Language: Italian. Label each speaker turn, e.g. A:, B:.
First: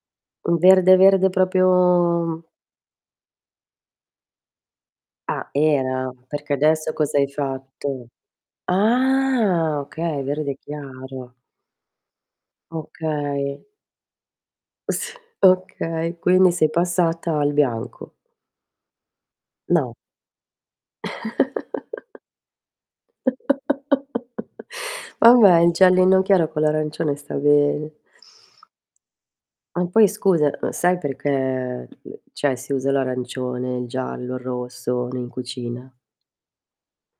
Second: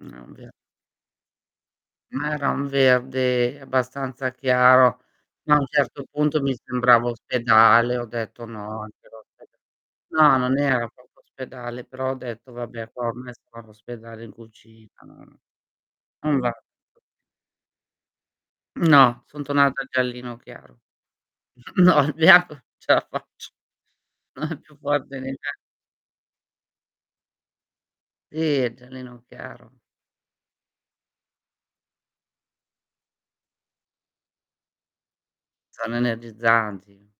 A: Ah, beh.
B: U verde, verde,
A: Ma
B: proprio
A: era un verde abbastanza chiaro,
B: Ah,
A: ma a un certo
B: era?
A: punto
B: Perché
A: mi
B: adesso
A: sembrava
B: cosa hai
A: ospedale, ho
B: fatto?
A: detto: "No, anche l'ospeda"
B: Ah, okay,
A: no,
B: verde
A: non era proprio
B: chiaro.
A: ospedale, però ho detto: "Vabbè,
B: Okay.
A: [unintelligible] ospedale in
B: Uhm, s
A: cucina"
B: okay,
A: non
B: quindi
A: va.
B: sei passata al bianco.
A: No, son tornata
B: No.
A: giallino chiaro. No, le ap ce la faccio No, è più forte di me.
B: Vabbè, il giallino chiaro con l'arancione sta bene.
A: Sì, è giallino chiaro.
B: Ma poi, scusa, uhm, sai perché cioè, si usa l'arancione, il giallo, il rosso in cucina?
A: Sono energizzanti.